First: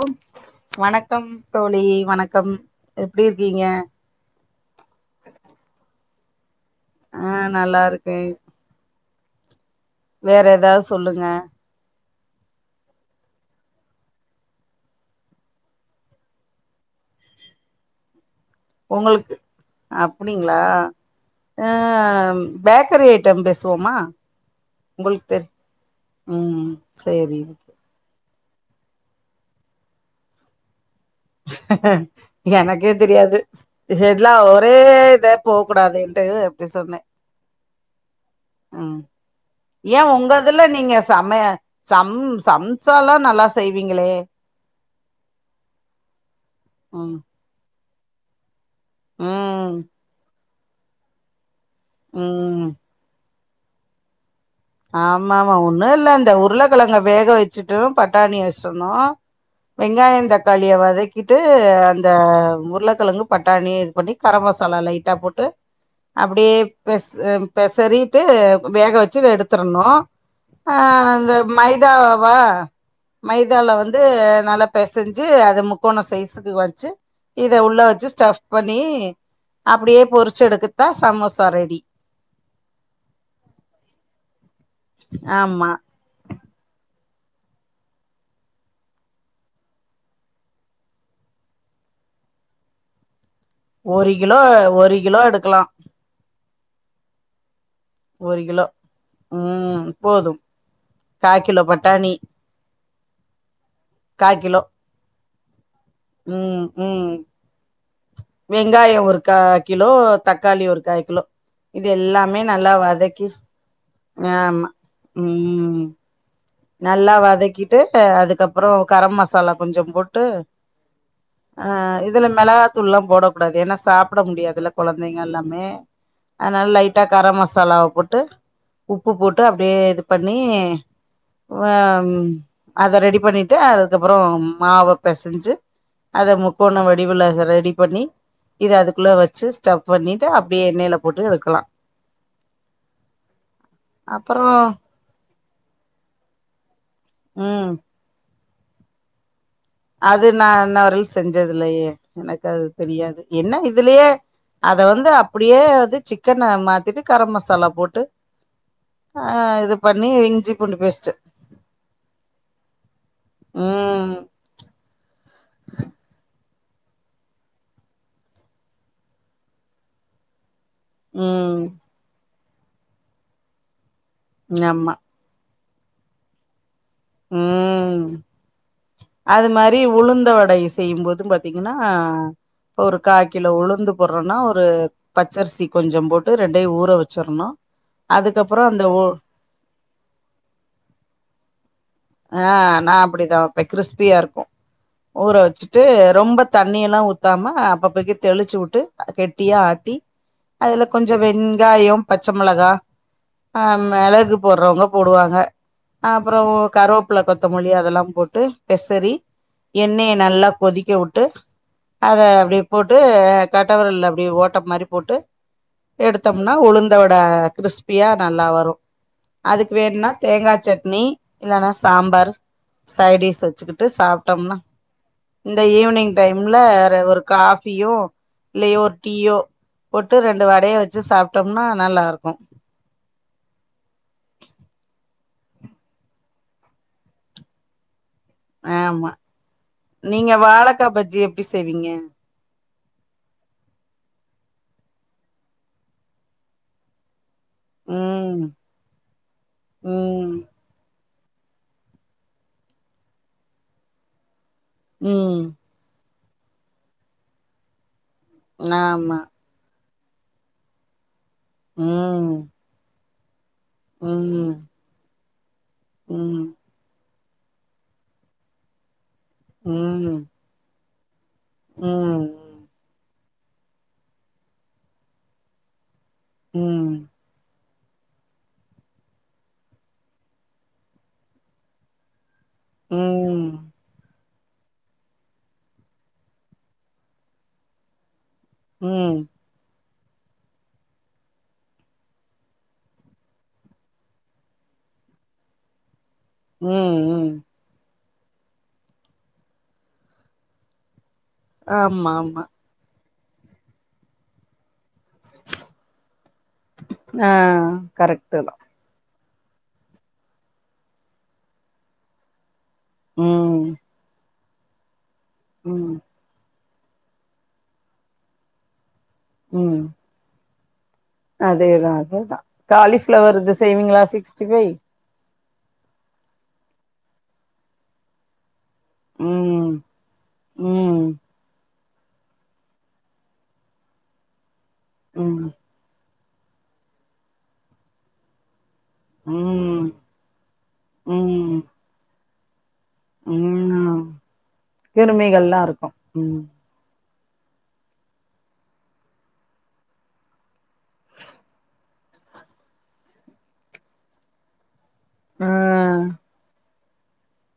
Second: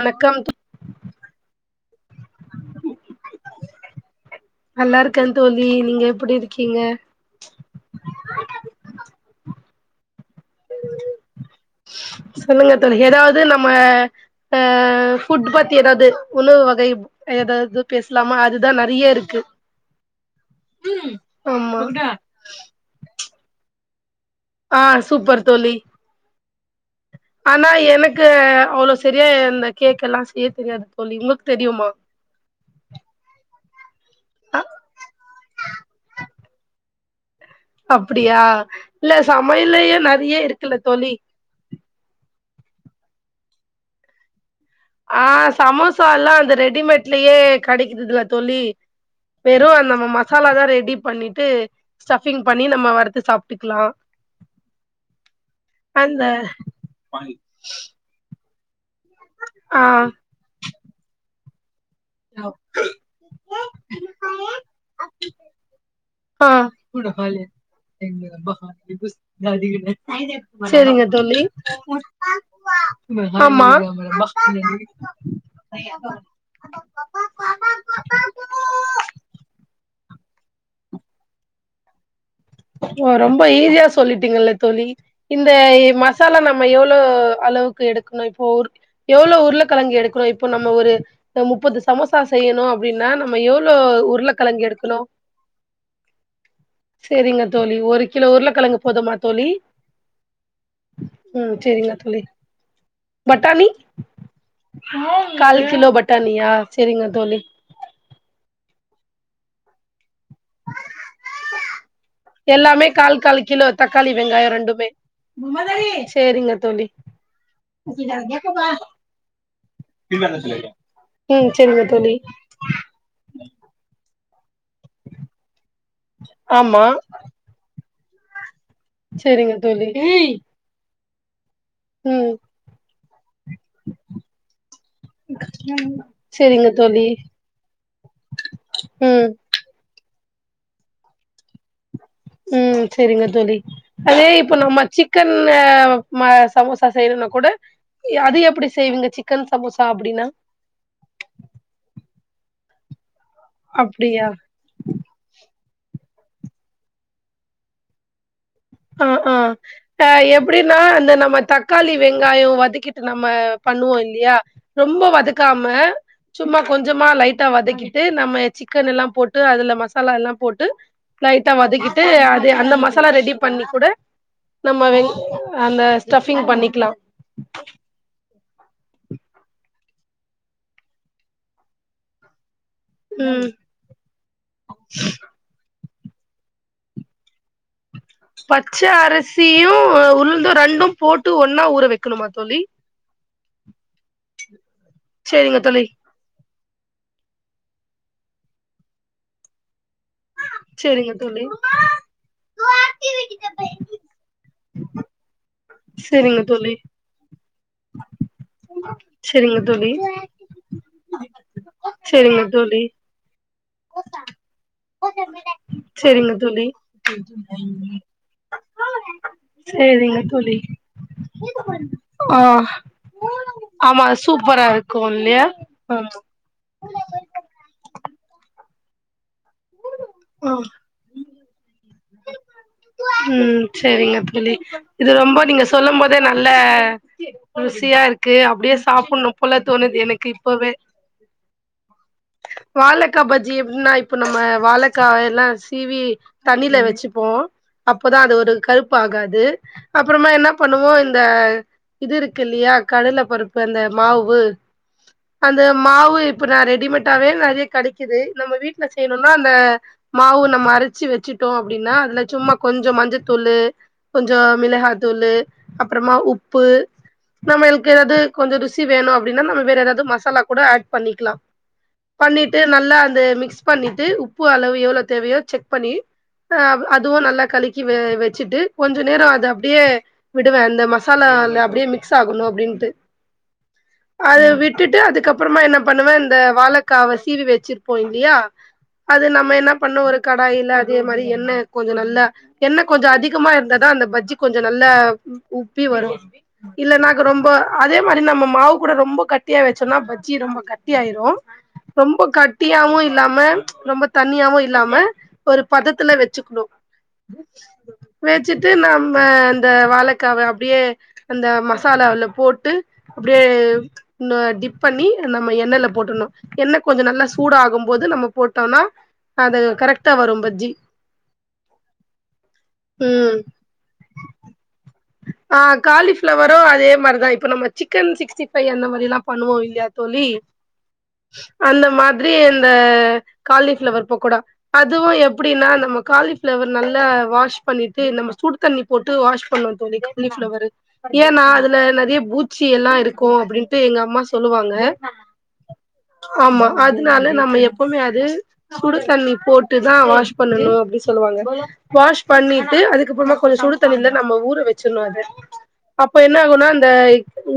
வணக்கம் தோ வணக்கம் தோழி வணக்கம் எப்பிடி இருக்கீங்க ப்புடியிருக் கிங்க ஆ நல்லா இருக்கே வேற எதாவது சொல்லுங்க சொல்லுங்க தோழி ஏதாவது நம்ம அ ஃபுட் பத்தி ஏதாது உணவு வகை ஏதாது பேசலாமா அது உங்ளுக்கு அப்டிங்களா ஆ ஆமா பேக்கரி [unintelligible] [unintelligible] பேசுவோமா ஆ உங்களுக்கு சூப்பர் தெரி தோழி ம் சேரி ஆனா எனக் கு அவ்ளோ சரியா இந்த கேக் எல்லா செய்ய தெரியாது தோழி உங்களுக்கு தெரியுமா எனக்கே தெரியாது [unintelligible] அ ஒரே இத போக கூடாதேன்ட்டு அப்டி சொன்னே அப்டியா ம் இல்ல சமையலயே ஏ உங்க நெறய இதுல இருக்குல்ல நீங்க தோழி சம சம் சம்சல்லா நல்லா செய்வீங்களே ஆ சமோசால்லா அந்த ம் ரெடிமேட்லயே கடை இதுதா தோழி வெறு ம் அந்த ம்மாஸ் மசாலாதா ரெடி பண்ணிட்டு ஸ்டபி்ங் ம் பண்ணி நம்ம வறுத்து சாப் விட்டுக்கலா ஆமா ஆமா ஒண்ணுல்ல இந்த உருளக்கிழங்க வேக வச்சுட்டு பட்டாணிய [unintelligible] ஆ வெங்காய தக்காளியா வதக்கிட் ட்டு இந்த உருளக்கிழங்கு பட்டாணி இது பண்ணி கரமசா சாலா லைட்டா போட்டு ஆ அப்டியே பேச பேசறிட்டு வேக வச்சு எடுத் பெசரண்னு அ சேரிங்க அந்த தோழி மைதாவா ஆமா மைதால வந்து நல்ல பேசஞ்சு அத முக்கோன சைசுக்கு வச்சு இத உள்ள வச்சு ஸ்ட்ப் பண்னி அப்டியே பொருச் ச்செடுத்துட்டா சமோசா ரெடி ஓ ரொம்போ ஈஸியா சொல்லிட்டீங்கலே தோழி இந்த ஆமா மசாலா நம்ம எவ் எவ்வோ அளவுக்கு எடுக்கணு இப்போ எவ்ளோ உருளக்கிழங்கு எடுக்கணு இப்போ நம்ம ஒரு முப்பது சமோசா செய்யணு அப்டின்னா நம்ம எவ்ளோ ஒரு கிலோ உருளக்கெழங்கு ஒரு எடுக்கணு கிலோ எடுக்கலா சேரிங்க தோழி ஒரு கிலோ உருளக்கிழங்கு போதுமா தோழி ம் போதும் கா ம் கிலோ சேரிங்க பட்டாணி தோழி பட்டாணி கா கிலோ கால் கிலோ பட்டாணியா சரிங்க தோழி வெங்காயோ ஒரு கா கிலோ தக்காளி ஒரு காய்கிலோ இது எல்லாமே நல்லா எல்லாமே கால் வதக்கி கால் கிலோ தக்காளி ஆ வெங்காயோ ஆமா ரெண்டுமே ம் சேரிங்க தோழி நல்லா வதக்கிட்டு ப அதுகப்ரோ கரம் மசாலா கொஞ்சோ போட்டு ம் சேரிங்க ஆஹ் தோழி இதுல மெலகாத்தூள் எல்லா போடக்கூடாது ஏன்னா சா பப்ட முடியாதுல கொலந்தைங்க எல்லாமே அதனால ஆமா லைட்டா கரம் மசாலாவ போட்டு ட்டு உப்பு போட்டு சேரிங்க அப்டியே தோழி இது பண்ணி வா உம் ம் அத ரெடிப் வரின் டு அதுகப்ரோ மாவ பேசஞ்சி அத சேரிங்க முக்கோண தோழி வடிவுல ரெடி பண்ணி இத அதுக்குள்ள ம் வச்ச ஸ்டப் பண்ணிட்டு அப்டியே எண்ணைல போட்டு எடுக்கலா ம் செரிங்க தோழி அதே அப்பறோ இப்ப நம்ப சிக்கன் ம் ம சமோஸ் சா செய்னுனா கூட ம் அது எப்டி செய்விங்க சிக் அது நா இன்னவரல் செஞ்சது இல்லயே எனக் அது தெரியாது என்ன இதுலயே அப்டியா அத வந்து அப்டியே சிக்கன மாத்திட்டு கரம் மசாலா போட்டு ஆ ஆ இது நா பண்ணி இஞ்சி பூண்டு எப்டின்னா இந்த பேஸ்ட்டு நம்ப தக்காளி வெங்காயோ வதக்கிட்டு நம்ம பண்ணுவோ ம் இல்லியா ரொம்ப வதக்காம சும்மா கொஞ்சமா லைடா வதக்கிட்டு நம்ம சிக்கன் எல்லா போட்டு அதுல மசாலா எல்லா போட் டு லைட்டா ம் வதகிட்டு அத் து அந்த மசாலா ரெடிப் பண்ணி கூட நம்ம ஆமா வெங் அந்த ஸ்டஃபிங் பண்ணிக்லா ம் அது மாரி உளுந்த வடை செய்யு போது பாத்தீங்கனா இப்போ ஒரு கா ம் கிலோ உளுந்து போடுறனா ஒரு பச்சரிசி கொஞ்சோ போட்டு ரெண்டயு ஊற வச்சுற்ணும் பச்ச அரிசியு உளுந்து ரெண்டு போட்டு ஒன்னா ஊற வே ஆ நா அப்டிதா பெ கிரிஸ்பியா இருக்கொ ஊற சேரிங்க வச்சுட்டு தோழி ரொம்ப தண்ணியெல்லா ஊத்தாம ஆ அப்பப்பக்கி தெளிச்சு வுட்டு கெட்டியா ஆட்டி அதுல சேரிங்க கொஞ்சொ தோழி வெங்காயம் பச்ச மொளகா ஆ மெளகு போட்றவ்ங்க போடுவாங்க சேரிங்க அப்றம் ஓ தோழி கரோப்ல த்தமல்லி அதெல்லாம் போட்டு பெசரி சேரிங்க தோழி எண்ணெய நல்லா கொதிக்க வுட்டு அத சேரிங்க அப்டே தோழி போட்டு கட்டவெரல்ல அப்டியே ஓட்ட மாரி போட்டு சேரிங்க எடுத்தம்னா தோழி உளுந்த வட கிரிஸ்பியா நல்லா வரு அதுக் வேண்னா சேரிங்க தேங்கா தோழி சட்னி இல்லனா சாம்பாரு ஆ சைடீஸ் வெச்சுக்கிட்டு ஆமா சாப்ட்டம்னா சூப்பரா இருக்கு இல்லையா இந்த ஆமா ஈவ்னிங் டைம்ல ர ஒரு காஃபியோ இல்லயோர் டீயோ போட்டு ரெண்டு ஆ வடைய வெச்சு சாப்ட்டம்னா நல்லாருக் கு உம் செரிங்க தோழி இது ரொம்ப நீங்க சொல்லும்போதே நல்ல ருசியாரு க்கு அப்டியே ஆமா சாப்புட்ன்னு போல தோணுது எனக்கு நீங்க இப்பவே வாழக்கா பஜ்ஜி எப்டி செய்வீங்க வாழக்கா பஜ்ஜி எப்புன்னா இப்ப நம்ம வாழக்காவ எல்லா சீவி தண்ணில வெச்சுப்போ அப்ப தா அது ம் ஒரு கருப்பாகாது அப்பறமா ம் என்ன பண்ணுவோ த இதுருக்கில்லியா கடலப் பருப்பு அந்த மாவு ம் அந்த மாவு ப்ப நா ரெடிமெட்டாவே நெறய கடை க்கிது நம்ம வீட்ல ஆமா செய்ணுன்னா அந்த மாவு நம்ம அரச்சி வெச்சிட் டோ அப்டினா அதுல ம் சும்மா ஞ்சோ மஞ்ச தூளு கொஞ்சோ ம் மிளஹாதூளு அப்றமா ம் உப்பு நம்ம எல்க்கறது கொஞ்சோ ருசி வேணு அப் டினா நம்ம ம் வேற எதாது ம் மசாலா கூட ஏட் பண்ணிக்லா ம் பண்ணிட்டு நல்லா அந்த மி ஸ் பண்ணிட்டு உப்பு அளவு எவ்ளோ தேவயோ செக் பண்ணி ஆ அவ் அதுவு நல்லா கலக்கி வ வெச்சுட்டு கொஞ்ச நேரோ அத அப்டியே விடுவே அந்த மசாலா அத்ல அப்புடியே மிக்ஸ் ஆகணு அப்டின்ட்டு ம் அத விட்டுட்டு அதுக்கப்பறமா என்ன பண்ணுவ, இந்த வாழக்காவ சீவி வெச்சிருப்போ இல்லியா ம் அது நம்ம என்ன பண்ண ஒரு கடாயில அதே மாரி எண்ண கொஞ்ச நல்லா எண்ண கொஞ்சோ அதிகமா இருந்தா தா அந்த பஜ்ஜி கொஞ்சோ நல்லா உ உப்பி வரு ம் இல்லனாக்க ம் ரொம்ப ஆ அதே மாரி நம்ம மாவு கூட ரொம்ப கட்டியா வச்சோன்னா பஜ்ஜி ரொம்ப கட்டி ஆயிரு ஆமா ரொம்ப ஆமா கட்டியாவு இ லாம ரொம்ப தண்ணியாவு இல்லாம ஒரு பதத்துல வெச்சுக்கணு ஆ கரெக்ட்டு வெச்சுட்டு நம் ம அந்த வாழக்காவ அப்டியே அந்த மசாலாவுல போட்டு அப்டியே ம் ன்ன டிப் பண்ணி நம்ம எண்ணய்ல ம் போட்டுட்ணும் என்ன கொஞ்சம் நல்லா சூடாகும் போது நம்ம போட்டோன்னா அது ம் கரெக்ட்டா வரும் பஜ்ஜி காலிஃபிளவர் இது செய்விங்ளா சிக்ஸ்டி ஃபை ஆஹ் காலிஃபிளவரு அதே மாரிதா இப்ப நம்ம சிக்கன் சிக்ஸ்டி ஃபை அந்த மாரிலா பண்ணுவோ ம் இல்லியா தோழி ம் அந்த மாதிரி இந்த காலிஃபிளவர் பக்கோடா அதுவு ம் எப்டின்னா நம்ம காலி ஃப்ளவர் நல்லா வாஷ் பண்ணிட்டு நம்ம சுடுத் தண்ணி போட்டு வாஷ் பண்ணும் ம் [unintelligible] காலிஃபிளவரு ஏன்னா ம் அதுல நெறைய பூச் ச்சி எல்லா இருக்கு அப்படின்ட்டு எங்க ம் அம்மா சொல்லுவாங்க. கிருமிகள்லா இருக்கு ம் ஆமா அ தனால நம்ம எப்பமே அது சுடு தண்ணி போட்டுதா வாஷ் பண்ணணும் அப்டின்னு சொல்லுவாங்க. வாஷ் பண்ணிட்டு அதுக்கப்புறமா கொஞ்சம் சுடு தண்ணில நம்ம ஊற வச் ச்சுர்னு அத ம் அப்ப என்ன ஆகுன்னா இந்த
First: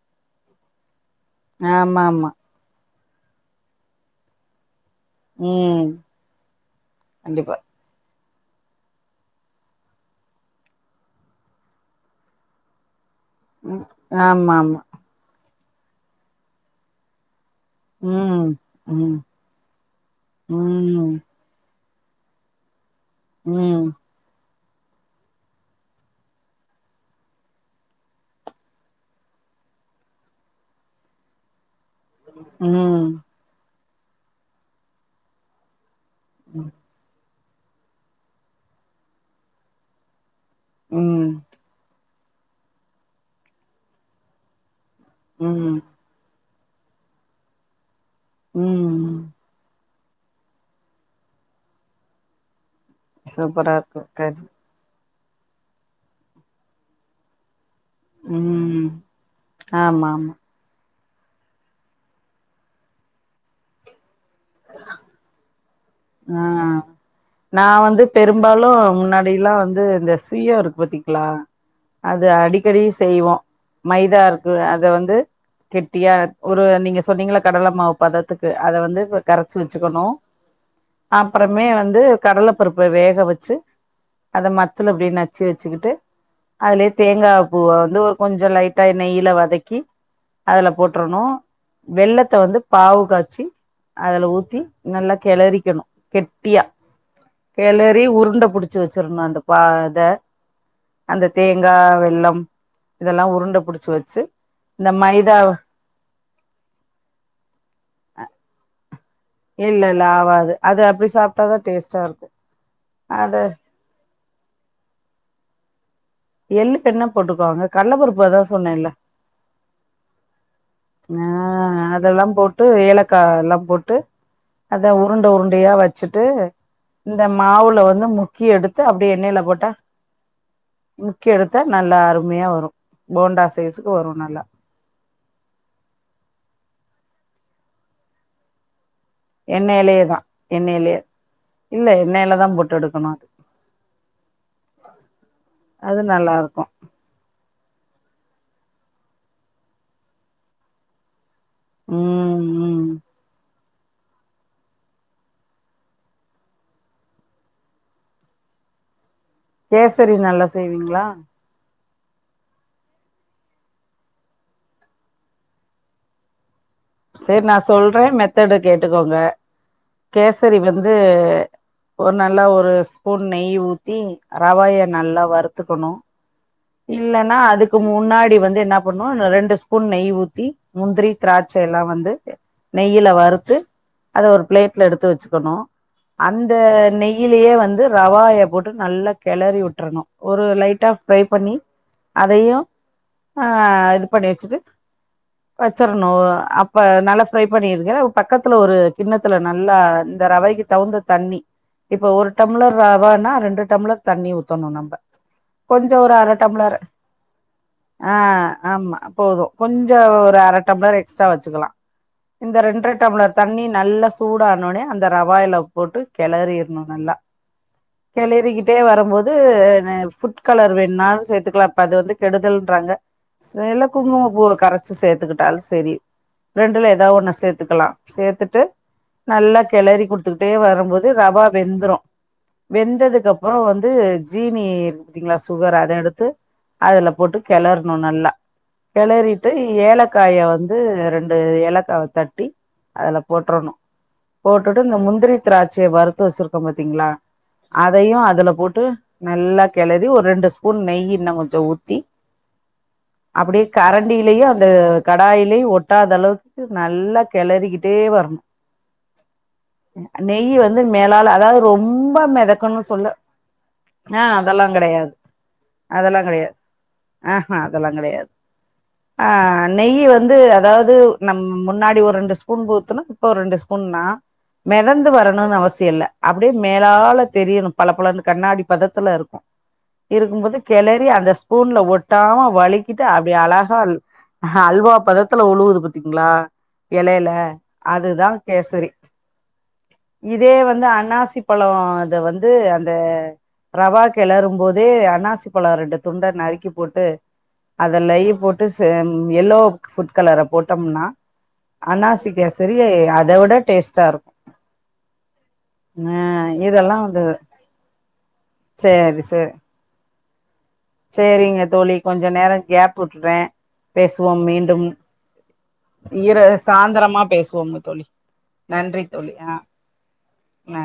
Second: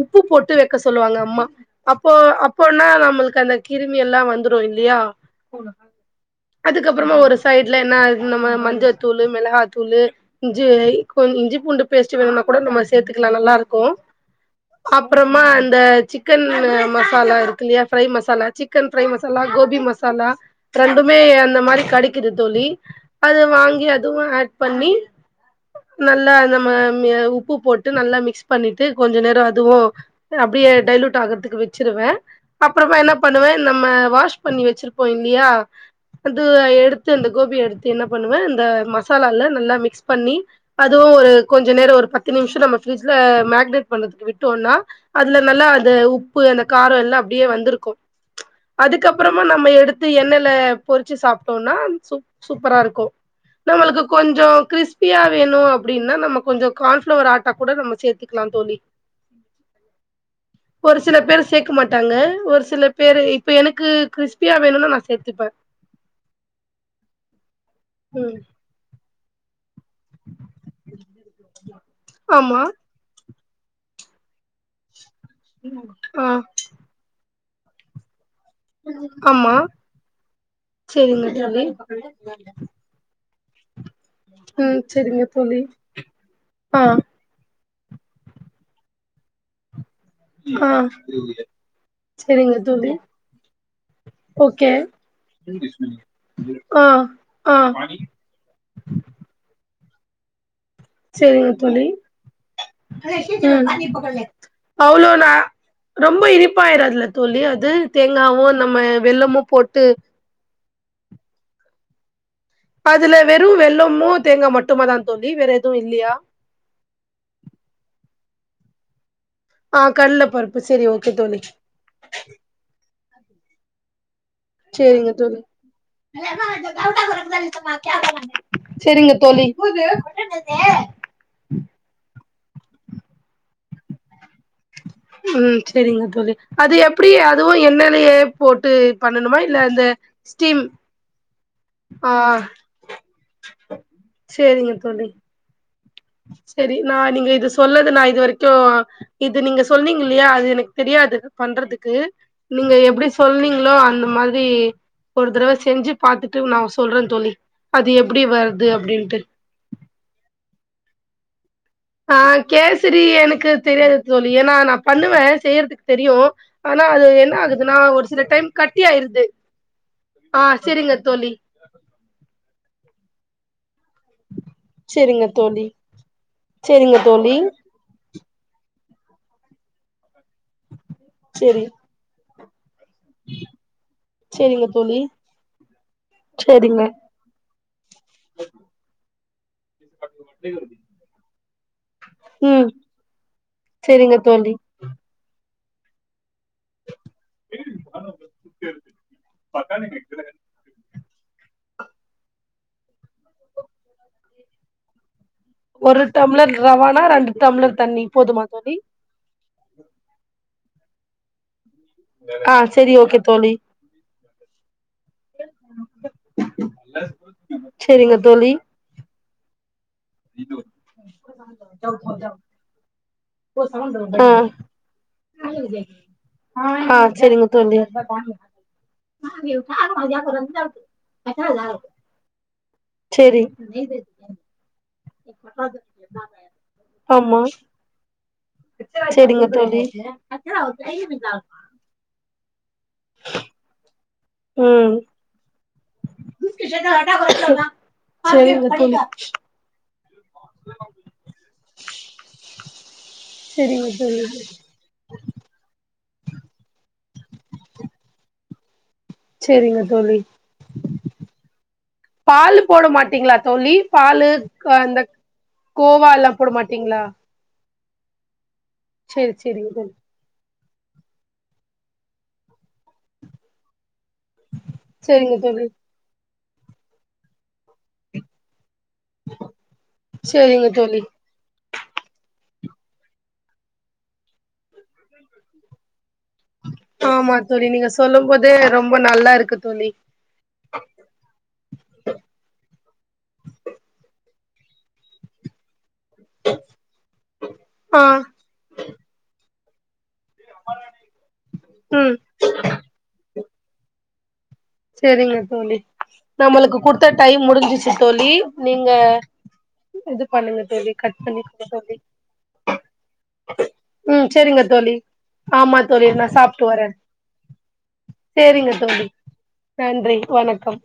உப்பு போட்டு வைக்க சொல் லுவாங்க அம்மா ஆமா அப்போ ஆமா அப்போன்னா நம் உங்களுக்கு அந்த கிருமி எல்லா வந்துடு இல் லயா ம் அதுக்கப்றமா ஒரு கண்டிப்பா சைட்ல என்ன நம்ம மஞ்சத்தூளு மெளகாத்தூளு இஞ் கொஞ் இஞ்சி பூண்டு பேஸ்ட் வேணுன்னா கூட நம்ம சேத்துக்கலா நல்லா ம் இருக்கும் ஆமா ஆமா அப்றமா இந்த சிக்கன் மசாலா இரு யா ஃப்ரை மசாலா ம் சிக்கன் ஃப்ரை ம் மசாலா கோபி மசாலா ம் ரெண்டுமே அந்த மாரி கடிக் இது தோழி அது வாங்கி ம் அதுவு அ பண்ணி நல்லா ந ம மியா உப்பு போட்டு நல்லா மிக்ஸ் பண்ணிட்டு கொஞ்ச நேரம் அதுவும் அப்படியே டைலுட் ஆகுறதுக்கு வி சிருவே அப்புறமா ம் என்ன பண்ணுவேன் நம்ம வாஷ் பண்ணி வச்சிருப்போ இன்னியா அதுவ எடுத்துந் கோபி எடுத்து என்ன பண்ணுவே இந்த மசாலால நல்லா மிக்ஸ் பண்ணி அதுவு ஒரு ம் ஒரு பத்து நிமிஷ நம்ம ஃபிரிட்ஜ்ல மேக்னேட் பண்றதுக்கு விட்டோம்னா அதுல நல்லா ம் அது உ ப்பு காரம் எல்லாம் அப்டியே வந்திருக்கு ம் அதுக்கப்புறமா நம்ம எடுத் து எண்ணெல பொறிச்சு சாப்டோனா சூப் சூப்பரா இருக் சூப்பரா நம்மளுக்கு இருக்கு கறி கொஞ்சோ கிறிஸ் பியா வேணு அப்டின்னா நம்ம கொஞ்ச கான்ஃப்ளவர் ஆட்டா குட நம்ம சேர்த்துக்லாம் தோழி ம் ஆமா ஆமா ஒரு சில பேர் சேக்க மாட்டாங்க ஒரு சில பேரு இப்ப எனக்கு கிறிஸ் பியா வேணுனா நான் சேர்த்துப்பே ஆஹ் நா வந்து ம் பெரும்பாலு முன்னா ஐலா து இந்த சுய இருக்கு பத்திங்ளா அது ஆமா அடிக்கடி செய்வோ மைதா இருக்குல அது வந்து கெட்டியா ஆ ஒரு நீங்க சொன்னீங்கள கடல மாவ்பதத் த்துக்கு அத வந்து இப்ப ஆமா கரச்சு வச்சுக்கணு செரிங்க தோழி அப்புறமே வந்து கடல பருப்பு வேக வச்சு அத ம் மத்துல அப்டி செரிங்க நச்சு தோழி வச்சுக்கிட்டு ஆ அதுலே தேங்கா ஓ வது ஒரு கொஞ்ச லைட்டா நெய்யில வதக்கி அதுல ஆ போட்ரணு வெள்ளத்த செரிங்க வந்து தோழி பாவு காய்ச்சி அதுல ஊத்தி ஓகே நல்லா கிளரிக்கணும் கெட்டியா ஆ ஆ கெளறி உருண்ட புடிச்சு வச்சிர்ணு அந்த பா த செரிங்க தோழி இதெல்லா உருண்ட புடிச்சு ம் வச்சு இந்த அவ்ளோதா மைதா ரொம்ப இனிப்பாயிடாதுல தோழி அது தேங்காவு நம்ம வெல்லமு போட்டு இல்ல இல்ல ஆவாது அது அப்டி சாப்ட்டாதா டேஸ்ட் சாருக்கு அதுல வெறு வெள்ளமு தேங்கா மட்டுமா தா தோளி வேற எ அதுவு இல்லியா எள்ளு வெண்ணா போட்டுக்கோங்க கல்லப்பருப்பு அதா சொன்னேல்ல ஆ கடல பருப்பு செரி ஓகே தோழி ஆஹ் அதெல்லா போட்டு ஏலக் கா எல்லா போட்டு அத செரிங்க உருண்ட தோழி உருண்டையா வச்சுட்டு இந்த மாவுல வந்து முக்கி எடுத்து செரிங்க அப்டியே எண்ணெயில தோழி போட்டா முக்கி எடுத்தா நல்லா அருமையா வரு போண்டா சைஸ்க்கு வரு நல்லா உம் சரிங்க தோளி அது எப்டி அதுவு எண்ணெலயே போட்டு பண்ணணுமா இல்ல அந்த எண்ணெயிலயே தா ஸ்டீம் எண்ணெயிலயே இல்ல ஆ எண்ணெயிலதா போட்டு எடுக்கணு அது நல்லா இருக்கு சரி நா நீங்க இது சொல்லது நா இது வரைக் க்யோ இது நீங்க சொன்னீங்க இல்லையா அது எனக்கு தெரியாது பண்றதுக்கு ம் நீங்க ம் எப்டி சொன்னிங்க்ளோ அ அந்த மாதிரி ஒரு தடவ செஞ்சு பாத்துட்டு நா சொல்றே தோழி அது எப்டி வருது அப்பிடின்ட்டு கேசரி நல்லா செய்வீங்க்ளா ஆஹ் கேசரி எனக்கு தெரியாது தோளி ஏன்னா நா பண்ணுவே செய்யறதுக்கு தெரியு ஆனா அது என்ன செர் நா ஆகுதுன்னா சொல்றே ஒரு சில டைம் மெத்தடு கட்டி கேட்டுக்கோங்க ஆயிருது ஆ கேசரி வந்து செரிங்க தோழி ஒரு நல்ல ஒரு ச் பூன் நெய் ஊ த்தி ரவாய நல்லா செரிங்க தோழி வருத்துக்கணு செரிங்க தோழி இல்லன்னா அதுக்கு முன்னாடிவ் வந்து என்ன பண்ணுவோ ரெண்டு ஸ்பூன் நெய் ஊத்தி முந்திரி திராட்ச செரி எல்லா வந்து நெய்யில வறுத்து அத ஒரு செரிங்க பிளேட்ல தோழி எடுத்து வச்சுக்கணு அந்த செரிங்க நெயிலயே வந்து ரவாய போட்டு நல்லா கெலரி வுட் ட்ரணு ஒரு லைட்டா ஃப்ரை பண்ணி அதயு ம் ஆஹ் இது செரிங்க பண்ணி தோழி வெச்சுட்டு வச்சிறணு அப்ப நல்லா ஃப்ரை பண்ணிருங்க பக்கத்துல ஒரு கிண்ணத்துல நல்லா இந்த ரவைக்கு தகுந்த தண்ணி இப்ப ஒரு டம்ளர் ரவானா ரெண்டு டம்ளர் தண்ணி ஊத்தணு நம்ப சொ ஒரு அர டம்ளர் ரவானா ரெண்டு டம்ளர் தண்ணி போதுமா ஆஹ் தோழி ஆம்மா போது கொஞ்ச ஒரு அர டம்ளர் ஏ ஸ்டா வச்சுலாம் ஆ இந்த ரெண்டர செரி ஓகே டம்ளர் தோழி தண்ணி நல்லா சூடானானே அந்த ரவாயல போட்டு கிளறிடணும் நல்லா செரிங்க தோழி கிளறிகிட்டே வரும்போது [unintelligible] கலர் வேணாலும் சேத்துக்கலாம் இப்ப அது வந்து கெடுதல்ன்றாங்க செல்ல குங்கும ஆ பூ கரச்சு சேத்துக்கிட்டாலும் செரி ரெண்டுல ஆ ஏதா ஒண்ணு செரிங்க தோழி சேத்துக்கலாம் சேத்துட்டு நல்லா கிளறி குடுத்துக்கிட்டே வரும்போது ரவா வெந்துறும் வெந்ததுக்கு செரி அப்புறம் வந்து ஜீனி தீங்களா சுகர் அத எடுத்து அதுல போட்டு ஆமா கிளறணும் நல்லா செரிங்க கிளறிட்டு தோழி ஏலக்காய வந்து ரெண்டு ஏலக்காவ தட்டி அதுல போட்டுரணும் போட்டுட்டு ம் இந்த முந்திரி திராட்சியை வறுத்து வச்சிருக்கோம் பாத்தீங்களா அதையும் அதுல செரிங்க போட்டு தோழி நல்லா கிளரி ஒரு ரெண்டு ஸ்பூன் நெய் இன்னும் கொஞ்சம் ஊத்தி அப்படியே செரிங்க தோழி கரண்டிலயே அந்த கடாயில ஒட்டாத அளவுக்கு நல்லா கிளறக்கிட்டே வரணும் செரிங்க தோழி நெய்ய வந்து மேளால அதாவது ரொம்ப பாலு மிதக்கணு சொல்ல ஆ அ அந்த கெடையாது கோவாலாம் போட மாட்டீங்களா அதெல்லாம் கெடையாது செரி ஆஹ் செரிங்க தோழி நெய்ய வந்து அதாவது நம்ம முன்னாடி ஒரு ரெண்டு ஸ்பூன் ஊத்துனு இப்ப ஒரு ரெண்டு ஸ்பூன்ன்னா மிதந்து செரிங்க வரணும்னு தோழி அவசியம் இல்ல அப்படியே மேலால தெரியணும் பல பலனு கண்ணாடி பதத்த இருக்கும்போது செரிங்க தோழி கிளறி அந்த ஸ் ஸ்பூன்ல ஒட்டாம வலிக்கிட்டு அப்படியே அழகா அல்வா பதத்துல உழுவுது ப ங்களா எலையில ஆமா தோழி நீங்க சொல்லும் அதுதான் போதே கேசரி ரொம்ப நல்லா இருக்கு தோழி இதே வந்து அண்ணாசி பழம் இத வந்து அந்த ரவா கிளரும் போதே அன்னாசி பழ ரெண்டு துண்டா நறுக்கி போட்டு அத ஆ லயி போட்டு செம் எல்லோ ஃபுட் கலர போட்டோம்னா ம் அன்னாசிக்கேசரி அத விட டேஸ்ட்டா இருக்கும் செரிங்க தோழி நம்மளுக்கு குடுத்த டைம் முடிஞ்சிச்சு தோழி மீ செரி செரி தோழி கட் செரிங்க பண்ணிக்கோங்க தோழி கொஞ்சம் நேரம் கேப் விட்றேன் ம் பேசுவோம் செரிங்க மீண்டும் தோழி ஆமா தோழி நா ஈர சாப்ட்டு வரே சாயந்திரமா பேசுவோங்க தோழி நன்றி தோழி ஆஹ் நன்றி வணக்கம்